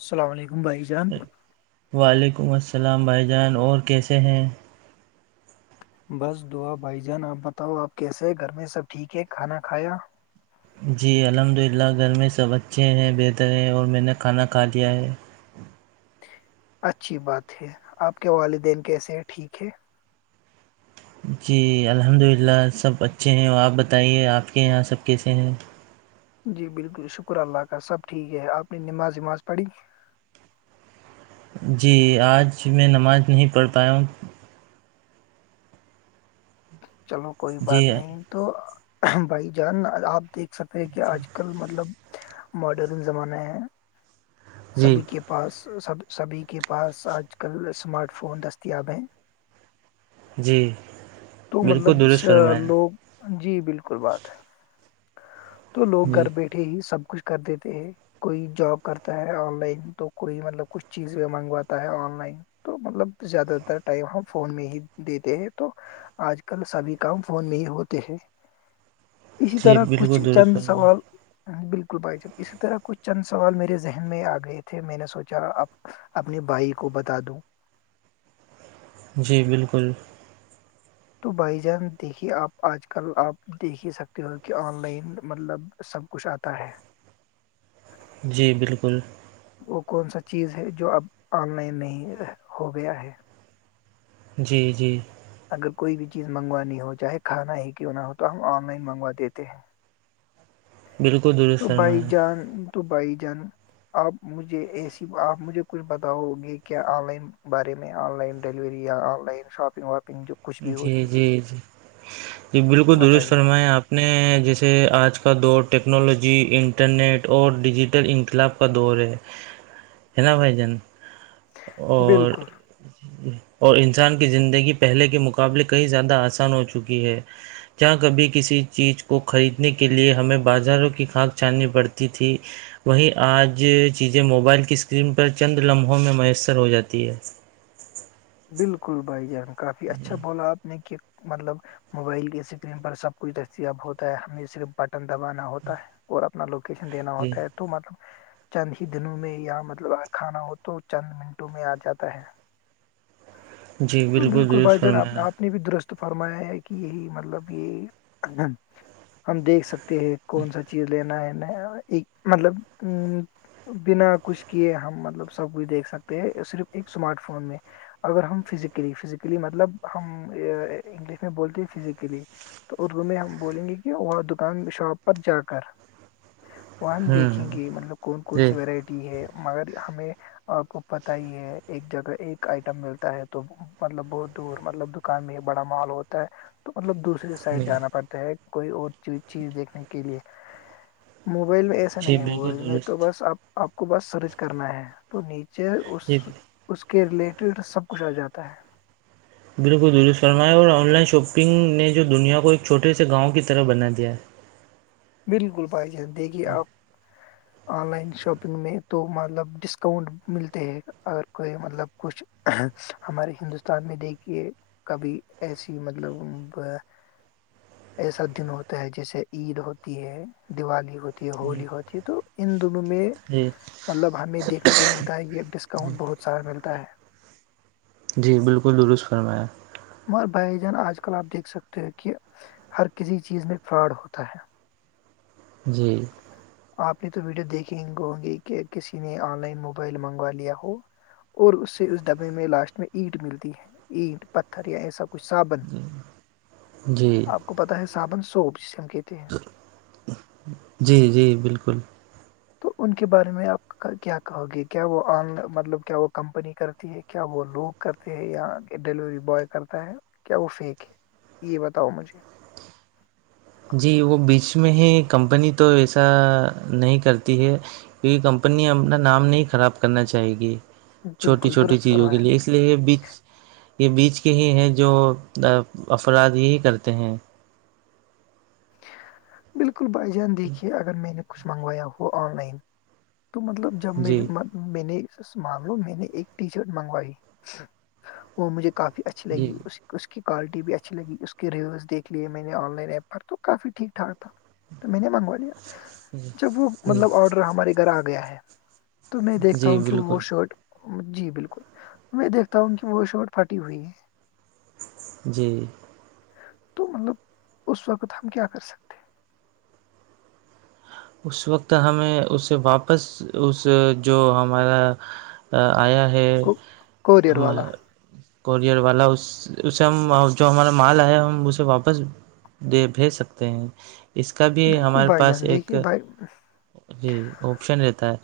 السلام علیکم بھائی جان وعلیکم السلام بھائی جان اور کیسے ہیں بس دعا بھائی جان آپ بتاؤ آپ کیسے ہیں گھر میں سب ٹھیک ہے کھانا کھایا جی الحمد للہ گھر میں سب اچھے ہیں بہتر ہیں اور میں نے کھانا کھا لیا ہے اچھی بات ہے آپ کے والدین کیسے ہیں ٹھیک ہے جی الحمد للہ سب اچھے ہیں آپ بتائیے آپ کے یہاں سب کیسے ہیں جی بالکل شکر اللہ کا سب ٹھیک ہے آپ نے نماز وماز پڑھی جی آج میں نماز نہیں پڑھ پایا ہوں چلو کوئی جی بات نہیں تو بھائی جان آپ دیک سکتے کہ آج کل مطلب ماڈرن زمانے ہیں جی سبھی کے پاس سب سبھی کے پاس آج کل اسمارٹ فون دستیاب ہیں جی تو مطلب بالکل درست فرمایا لوگ جی بالکل بات تو لوگ جی گھر بیٹھے سب کچھ کر دیتے ہیں کوئی جاب کرتا ہے آن لائن تو کوئی مطلب کچھ چیز منگواتا ہے آن لائن تو مطلب زیادہ تر ٹائم ہم فون میں ہی دیتے ہیں تو آج کل سبھی کام فون میں ہی ہوتے ہیں اسی جی طرح کچھ بالکل درست چند سوال فرمایا بالکل بھائی جب اسی طرح کچھ چند سوال میرے ذہن میں آ گئے تھے میں نے سوچا آپ اپنے بھائی کو بتا دوں جی بالکل تو بھائی جان دیکھیے آپ آج کل آپ دیکھ ہی سکتے ہو کہ آن لائن مطلب سب کچھ آتا ہے جی بالکل وہ کون سا چیز ہے جو اب آن لائن نہیں ہو گیا ہے جی جی اگر کوئی بھی چیز منگوانی ہو چاہے کھانا ہی کیوں نہ ہو تو ہم آن لائن منگوا دیتے ہیں بالکل تو درست بھائی فرمایا جان تو بھائی جان آپ مجھے اے سی آپ مجھے کچھ بتاؤ گے کیا آن لائن بارے میں آن لائن ڈیلیوری یا آن لائن شاپنگ واپنگ جو کچھ بھی جی ہوتی ہے جی جی جی تو بالکل درست بتائیے فرمائیں آپ نے جیسے آج کا دور ٹیکنالوجی انٹرنیٹ اور ڈیجیٹل انقلاب کا دور ہے ہے نا بھائی جان اور بالکل اور انسان کی زندگی پہلے کے مقابلے کہئی زیادہ آسان ہو چکی ہے جہ کبھی کسی چیز کو خریدنے کے لیے ہمیں بازاروں کی کاناک چھاننی پڑتی تھی وہی آج چیزیں موبائل کی اسکرین پر چند لمحوں میں میسر ہو جاتی ہے بالکل بھائی جان کافی اچھا بولا آپ نے کہ مطلب موبائل کے اسکرین پر سب کچھ دستیاب ہوتا ہے ہمیں صرف بٹن دبانا ہوتا ہے اور اپنا لوکیشن دینا جی ہوتا ہے تو مطلب چند ہی دنوں میں یا مطلب کھانا ہو تو چند منٹوں میں آ جاتا ہے جی تو بالکل بھائی درست جانپ فرمایا آپ نے بھی درست فرمایا ہے کہ یہی مطلب یہ ہم دیکھ سکتے ہیں کون سا چیز لینا ہے ایک مطلب بنا کچھ کیے ہم مطلب سب کچھ دیکھ سکتے ہیں صرف ایک اسمارٹ فون میں اگر ہم فزیکلی فزیکلی مطلب ہم انگلش میں بولتے ہیں فزیکلی تو اردو میں ہم بولیں گے کہ وہ دکان شاپ پر جا کر وہاں ہم دیکھیں ہوں گے مطلب کون کون جی سی ورائٹی ہے مگر ہمیں آ کو پت ہی ہے ایک جگہ ایک آئٹم ملتا ہے تو مطلب بہت دور مطلب دکان میں ایک بڑا مال ہوتا ہے تو مطلب دوسرے سائڈ جی جانا پڑتا ہے کوئی اور چیز دیکھنے کے لیے موبائل میں ایس ایا جی نہیں ہے وہ بالکل میں تو درست بس اپ آپ کو بس سرچ کرنا ہے تو نیچے اس جی اس کے ریلیٹڈ سب کچھا جاتا ہے بالکل درست فرماائے اور آن لائن شاپنگ نے جو دنیا کو ایک چھوٹے سے گاؤں کی طرح بنا دیا ہے بالکل بھائی جان دیکھیے آپ آن لائن شاپنگ میں تو مطلب ڈسکاؤنٹ ملتے ہیں اگر کوئی مطلب کچھ ہمارے ہندوستان میں دیکھیے کبھی ایسی مطلب ایسا دن ہوتا ہے جیسے عید ہو ہوتی ہے دیوالی ہوتی ہے ہولی ہوتی ہے تو ان دونوں میں جی مطلب ہمیں دیکھنے کو ملتا ہے یہ ڈسکاؤنٹ بہت سارا ملتا ہے جی بالکل درست فرمایا مگر بائی جان آج کل آپ دیکھ سکتے ہو کہ ہر کسی چیز میں فراڈ ہوتا ہے جی آپ نے تو ویڈیو دیکھی کہ گی کہ کسی نے آن لائن موبائل منگوا لیا ہو اور اس سے اس ڈبے میں لاسٹ میں اینٹ ملتی ہے اینٹ پتھر یا یہ سب کچھ سابن جی آپ کو پتا ہے سابن سوپ جسے ہم کہتے ہیں جی جی بالکل تو ان کے بارے میں آپ کیا کہو گے کیا وہ آن مطلب کیا وہ کمپنی کرتی ہے کیا وہ لوگ کرتے ہیں یا ڈیلیوری بوائے کرتا ہے کیا وہ فیک ہے یہ بتاؤ مجھے جی وہ بیچ میں ہی کمپنی تو ایسا نہیں کرتی ہے کیونکہ کمپنی اپنا نام نہیں خراب کرنا چاہی گی چھوٹی بالکل چھوٹی درست چیزوں کے فرمایا لیے اس لیے یہ بیچ یہ بیچ کے ہی ہیں جو افراد یہی کرتے ہیں بالکل بھائی جان دیکھیے اگر میں نے کچھ منگوایا ہوا آن لائن تو مطلب جمیر جی میں نے معاملوں میں نے ایک ٹی شرٹ منگوائی وہ مجھے کافی اچ اچ جی لگی اس کی اس کی کوالٹی بھی اچھی لگی اس کی رویوز دیکھ لیے میں نے آن لائن ایپ پر تو کافی ٹھیک ٹھاک تھا تو میں نے منگوا لیا جب وہ جی مطلب آڈر ہمارے گھر آ گیا ہے تو میں دیکھتا جی ہوں کہ وہ بالکل شرٹ جی بالکل میں دیکھتا ہوں کہ وہ شرٹ پھٹی ہوئی ہے جی تو مطلب اس وقت ہم کیا کر سکتے ہیں؟ اس وقت ہمیں اسے واپس اس جو ہمارا آیا ہے کو کوریئر ہم والا کورئر والا اس اسے ہم جو ہمارا مال آیا ہم اسے واپس بھیج سکتے ہیں اس کا بھی بالکل ہمارے بھائی پاس جان ایک دیکھیے بھائی جی آپشن رہتا ہے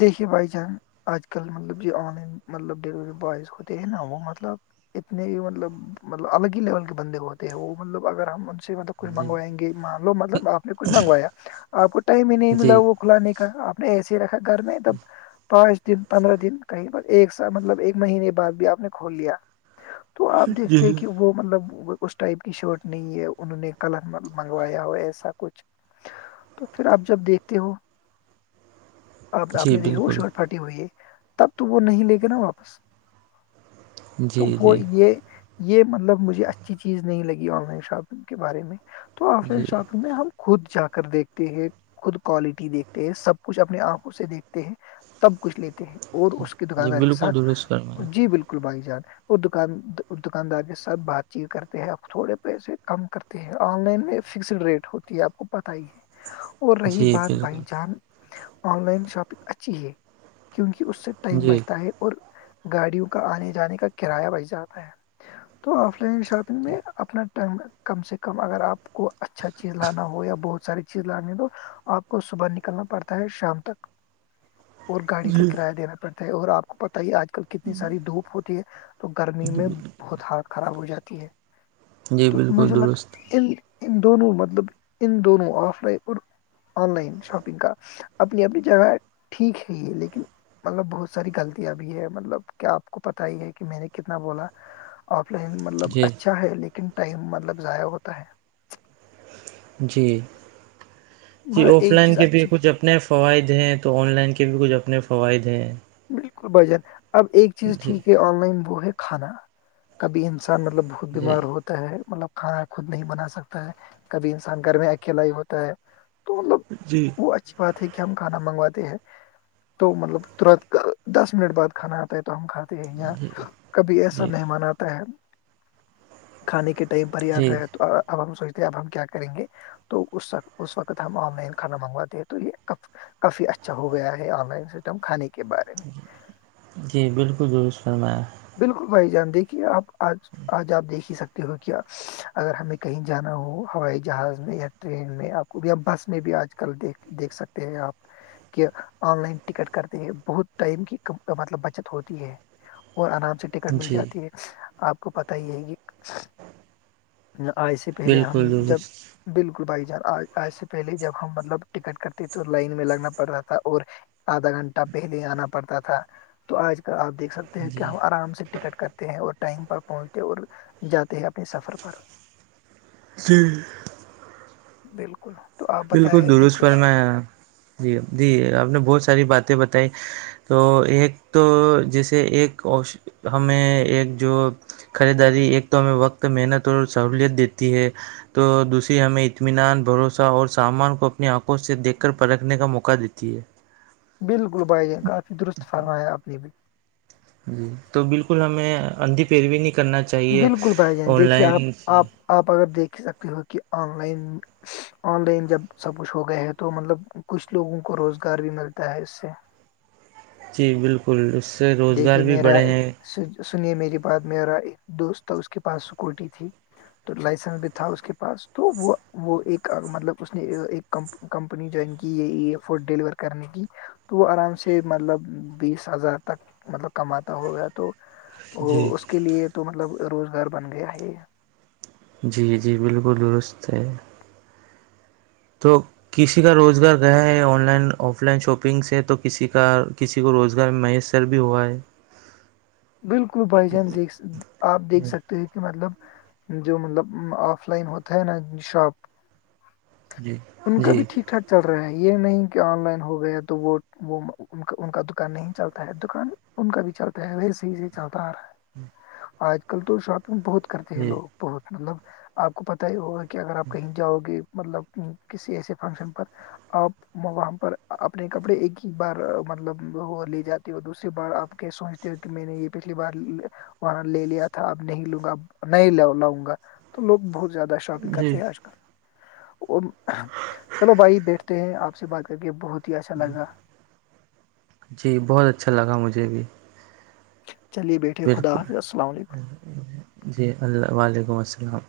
دیکھے بھائی جان آج کل مطلب جو آن لائن مطلب ڈیلیوری بوائز ہوتے ہیں نا وہ مطلب اتنے ہی مطلب مطلب الگ ہی لیول کے بندے کو ہوتے ہیں وہ مطلب اگر ہم مطلب کچھ ہے جی منگوائیں گے مان لو مطلب آپ نے کچھ منگوایا آپ کو ٹائم ہی نہیں ملا جی وہ کھلا نہیں کا آپ نے ای س ہی رکھا گھر میں تب پانچ دن پندرہ دن کہیں پر ایک سا مطلب ایک مہینے بعد بھی آپ نے کھول لیا تو آپ دیکھتے ہیں کہ وہ مطلب اس ٹائپ کی شرٹ نہیں ہے انہوں نے کلر منگوایا ہو ایسا کچھ تو پھر آپ جب دیکھتے ہو آپ آپ جی نے دیکھا وہ بالکل شکٹ پھٹی ہوئی ہے تب تو وہ نہیں لے کے نا واپس جی تو وہ جی یہ یہ مطلب مجھے اچھی چیز نہیں لگی آن لائن شاپنگ کے بارے میں تو آف لائن جی شاپنگ میں ہم خود جا کر دیکھتے ہیں خود کوالٹی دیکھتے ہیں سب کچھ اپنے آپ اسے دیکھتے ہیں تب کچھ لیتے ہیں اور اس کے جی دکاندار کے بالکل ساتھ درست فرمایا جی بالکل کلبائی جان وہان دکاندار کے ساتھ بات چیت کرتے ہیں تھوڑے پیسے کم کرتے آن لائن میں فکسڈ ریٹ ہوتی ہے آپ کو پت ہی ہے اور رہی جی بات بالکل بھائی جان آن لائن شاپنگ اچھی ہے کیونکہ اس سے ٹائم جی بچتا ہے اور گاڑیوں کا آنے جانے کا کرایہ بس جاتا ہے تو آف لائن شاپنگ میں اپنا ٹائم کم سے کم اگر آپ کو اچھا چیز لانا ہو یا بہت ساری چیز لانی ہو آپ کو صبح نکلنا پڑتا ہے شام تک اور گاڑی کا کرایہ دینا پڑتا ہے اور آپ کو پت ہی آج کل کتنی ساری دھوپ ہوتی ہے تو گرمی میں بہت ہالط خراب ہو جاتی ہے جی تو بالکل مجھے درست لگل ان دونوں مطلب ان دونوں آف لائن اور آن لائن شاپنگ کا اپنی اپنی جگہ ٹھیک ہے یہ لیکن مطلب بہت ساری غلطیاں بھی ہے مطلب کیا آپ کو پتا ہی ہے کہ میں نے کتنا بولا آف لائن مطلب جی اچھا ہے لیکن ٹائم مطلب ضائع ہوتا ہے جی جی مگر آف ایک لائن چیز کے بھی اچھی کچھ اپنے فوائد ہیں تو آن لائن کے بھی کچھ اپنے فوائد ہیں بالکل بھجن اب ایک چیز جی ٹھیک ہے آن لائن وہ ہے کھانا کبھی انسان مطلب خود جی بیمار ہوتا ہے مطلب کھانا خود نہیں بنا سکتا ہے کبھی انسان گھر میں اکیلا ہی ہوتا ہے تو مطلب جی وہ اچھی بات ہے کہ ہم کھانا منگواتے ہیں تو مطلب ترت دس منٹ بعد کھانا آتا ہے تو ہم کھاتے ہیں جی یہاں کبھی ایسا جی مہمان آتا کھانے کے ٹائم پر ہی آتا جی ہے تو اب ہم سوچتے ہیں اب ہم کیا کریں گے تو اس اس وقت ہم آن لائن کھانا منگواتے ہیں تو یہ کافی اچھا ہو گیا ہے آن لائن سسٹم کھانے کے بارے میں جی بالکل رس فرمایا بالکل بھائی جان دیکھیے آپ آج آج آپ دیکھ ہی سکتے ہو کیا اگر ہمیں کہیں جانا ہو ہوائی جہاز میں یا ٹرین میں آپ کو بھی بس میں بھی آج کل دیک دیکھ سکتے ہیں آپ کہ آن لائن ٹکٹ کرتے ہیں بہت ٹائم کی مطلب بچت ہوتی ہے اور آرام سے ٹکٹ مل جی جاتی ہے آپ کو پت ہی ہے کہ آئے سے پہلے ہم بالکل جب درست بالکل بھائی جان آج سے پہلے جب ہم مطلب ٹکٹ کرتےے تو لائن میں لگنا پڑ رہا تھا اور آدھا گھنٹہ پہلے آنا پڑتا تھا تو آج کل آپ دیکھ سکتے ہیں کہ جی ہم آرام سے ٹکٹ کرتے ہیں اور ٹائم پر پہنچتے اور جاتے ہیں اپنے سفر پر جی بالکل تو آپ بالکل بتائیں گے درست پر کچھ میں جی جی آپ نے بہت ساری باتیں بتائی تو ایک تو جیسے ایک ہمیں ایک جو خریداری ایک تو ہمیں وقت محنت اور سہولت دیتی ہے تو دوسری ہمیں اطمینان بھروسہ اور سامان کو اپنی آنکھوں سے دیکھ کر پرکھنے کا موقع دیتی ہے بالکل بھائی جان کافی درست فرو ہے اپنی بھی جی تو بالکل ہمیں اندھی پیروی نہیں کرنا چاہیے بالکل بائی جائیں آن دیکھیے آپ لائن آپ آپ اگر دیکھ سکتے ہو کہ آن لائن آن لائن جب سب کچھ ہو گئے ہے تو مطلب کچھ لوگوں کو روزگار بھی ملتا ہے اس سے جی بالکل اس سے روزگار بھی بڑھے ہیں س سنیے میری بات میرا ایک دوست تھا اس کے پاس اسکوٹی تھی تو لائسنس بھی تھا اس کے پاس تو وہ وہ ایک مطلب اس نے ایک کمپنی جوائن کی یہ فوڈ ڈیلیور کرنے کی تو وہ آرام سے مطلب بیس ہزار تک مطلب کماتا ہوگیا تو وہ جی اس کے لیے تو مطلب روزگار بن گیا ہے یہ جی جی بالکل درست ہے تو کسی کا روزگار گیا ہے online offline shopping سے تو کسی کا کسی کو روزگار میں محس ر بھی ہوا ہے بالکل بھائی جان دیکھ س آپ دیکھ سکتے ہیں کہ مطلب جو مطلب آف لائن ہوتا ہے نا شاپ جی ان کا بھی جی ٹھیک ٹھاک چل رہا ہے یہ نہیں کہ آن لائن ہو گیا تو وہ وہ کا ان کا دکان نہیں چلتا ہے دکان ان کا بھی چرتا ہے وی صحیح سے چلتا آ رہا ہے آج کل تو سات بہت کرتے ہیں جی لوگ بہت مطلب آپ کو پتہ ہی ہوگا کہ اگر آپ کہیں جاؤ گے مطلب کسی ایسے فنگشن پر ا وہاں پر اپنے کپڑے ایک ہی بار مطلب وہ لے جاتا اور دوسری بار آپ کیا سوچتے ہو کہ میں نے یہ پچھلی بار وہاں لے لیا تھا اب نہیں لوں گا ا نہیں لاؤں گا تو لوگ بہت زیادہ شاپنگ جی کرتےے آج کل چلو بھائی بیٹھتے ہیں آپ سے بات کر کے بہت ہی اچھا لگا جی بہت اچھا لگا مجھے بھی چلیے بیٹھے خدا بالکل حافظسل علیکم جی اللہ وعلیکم السلام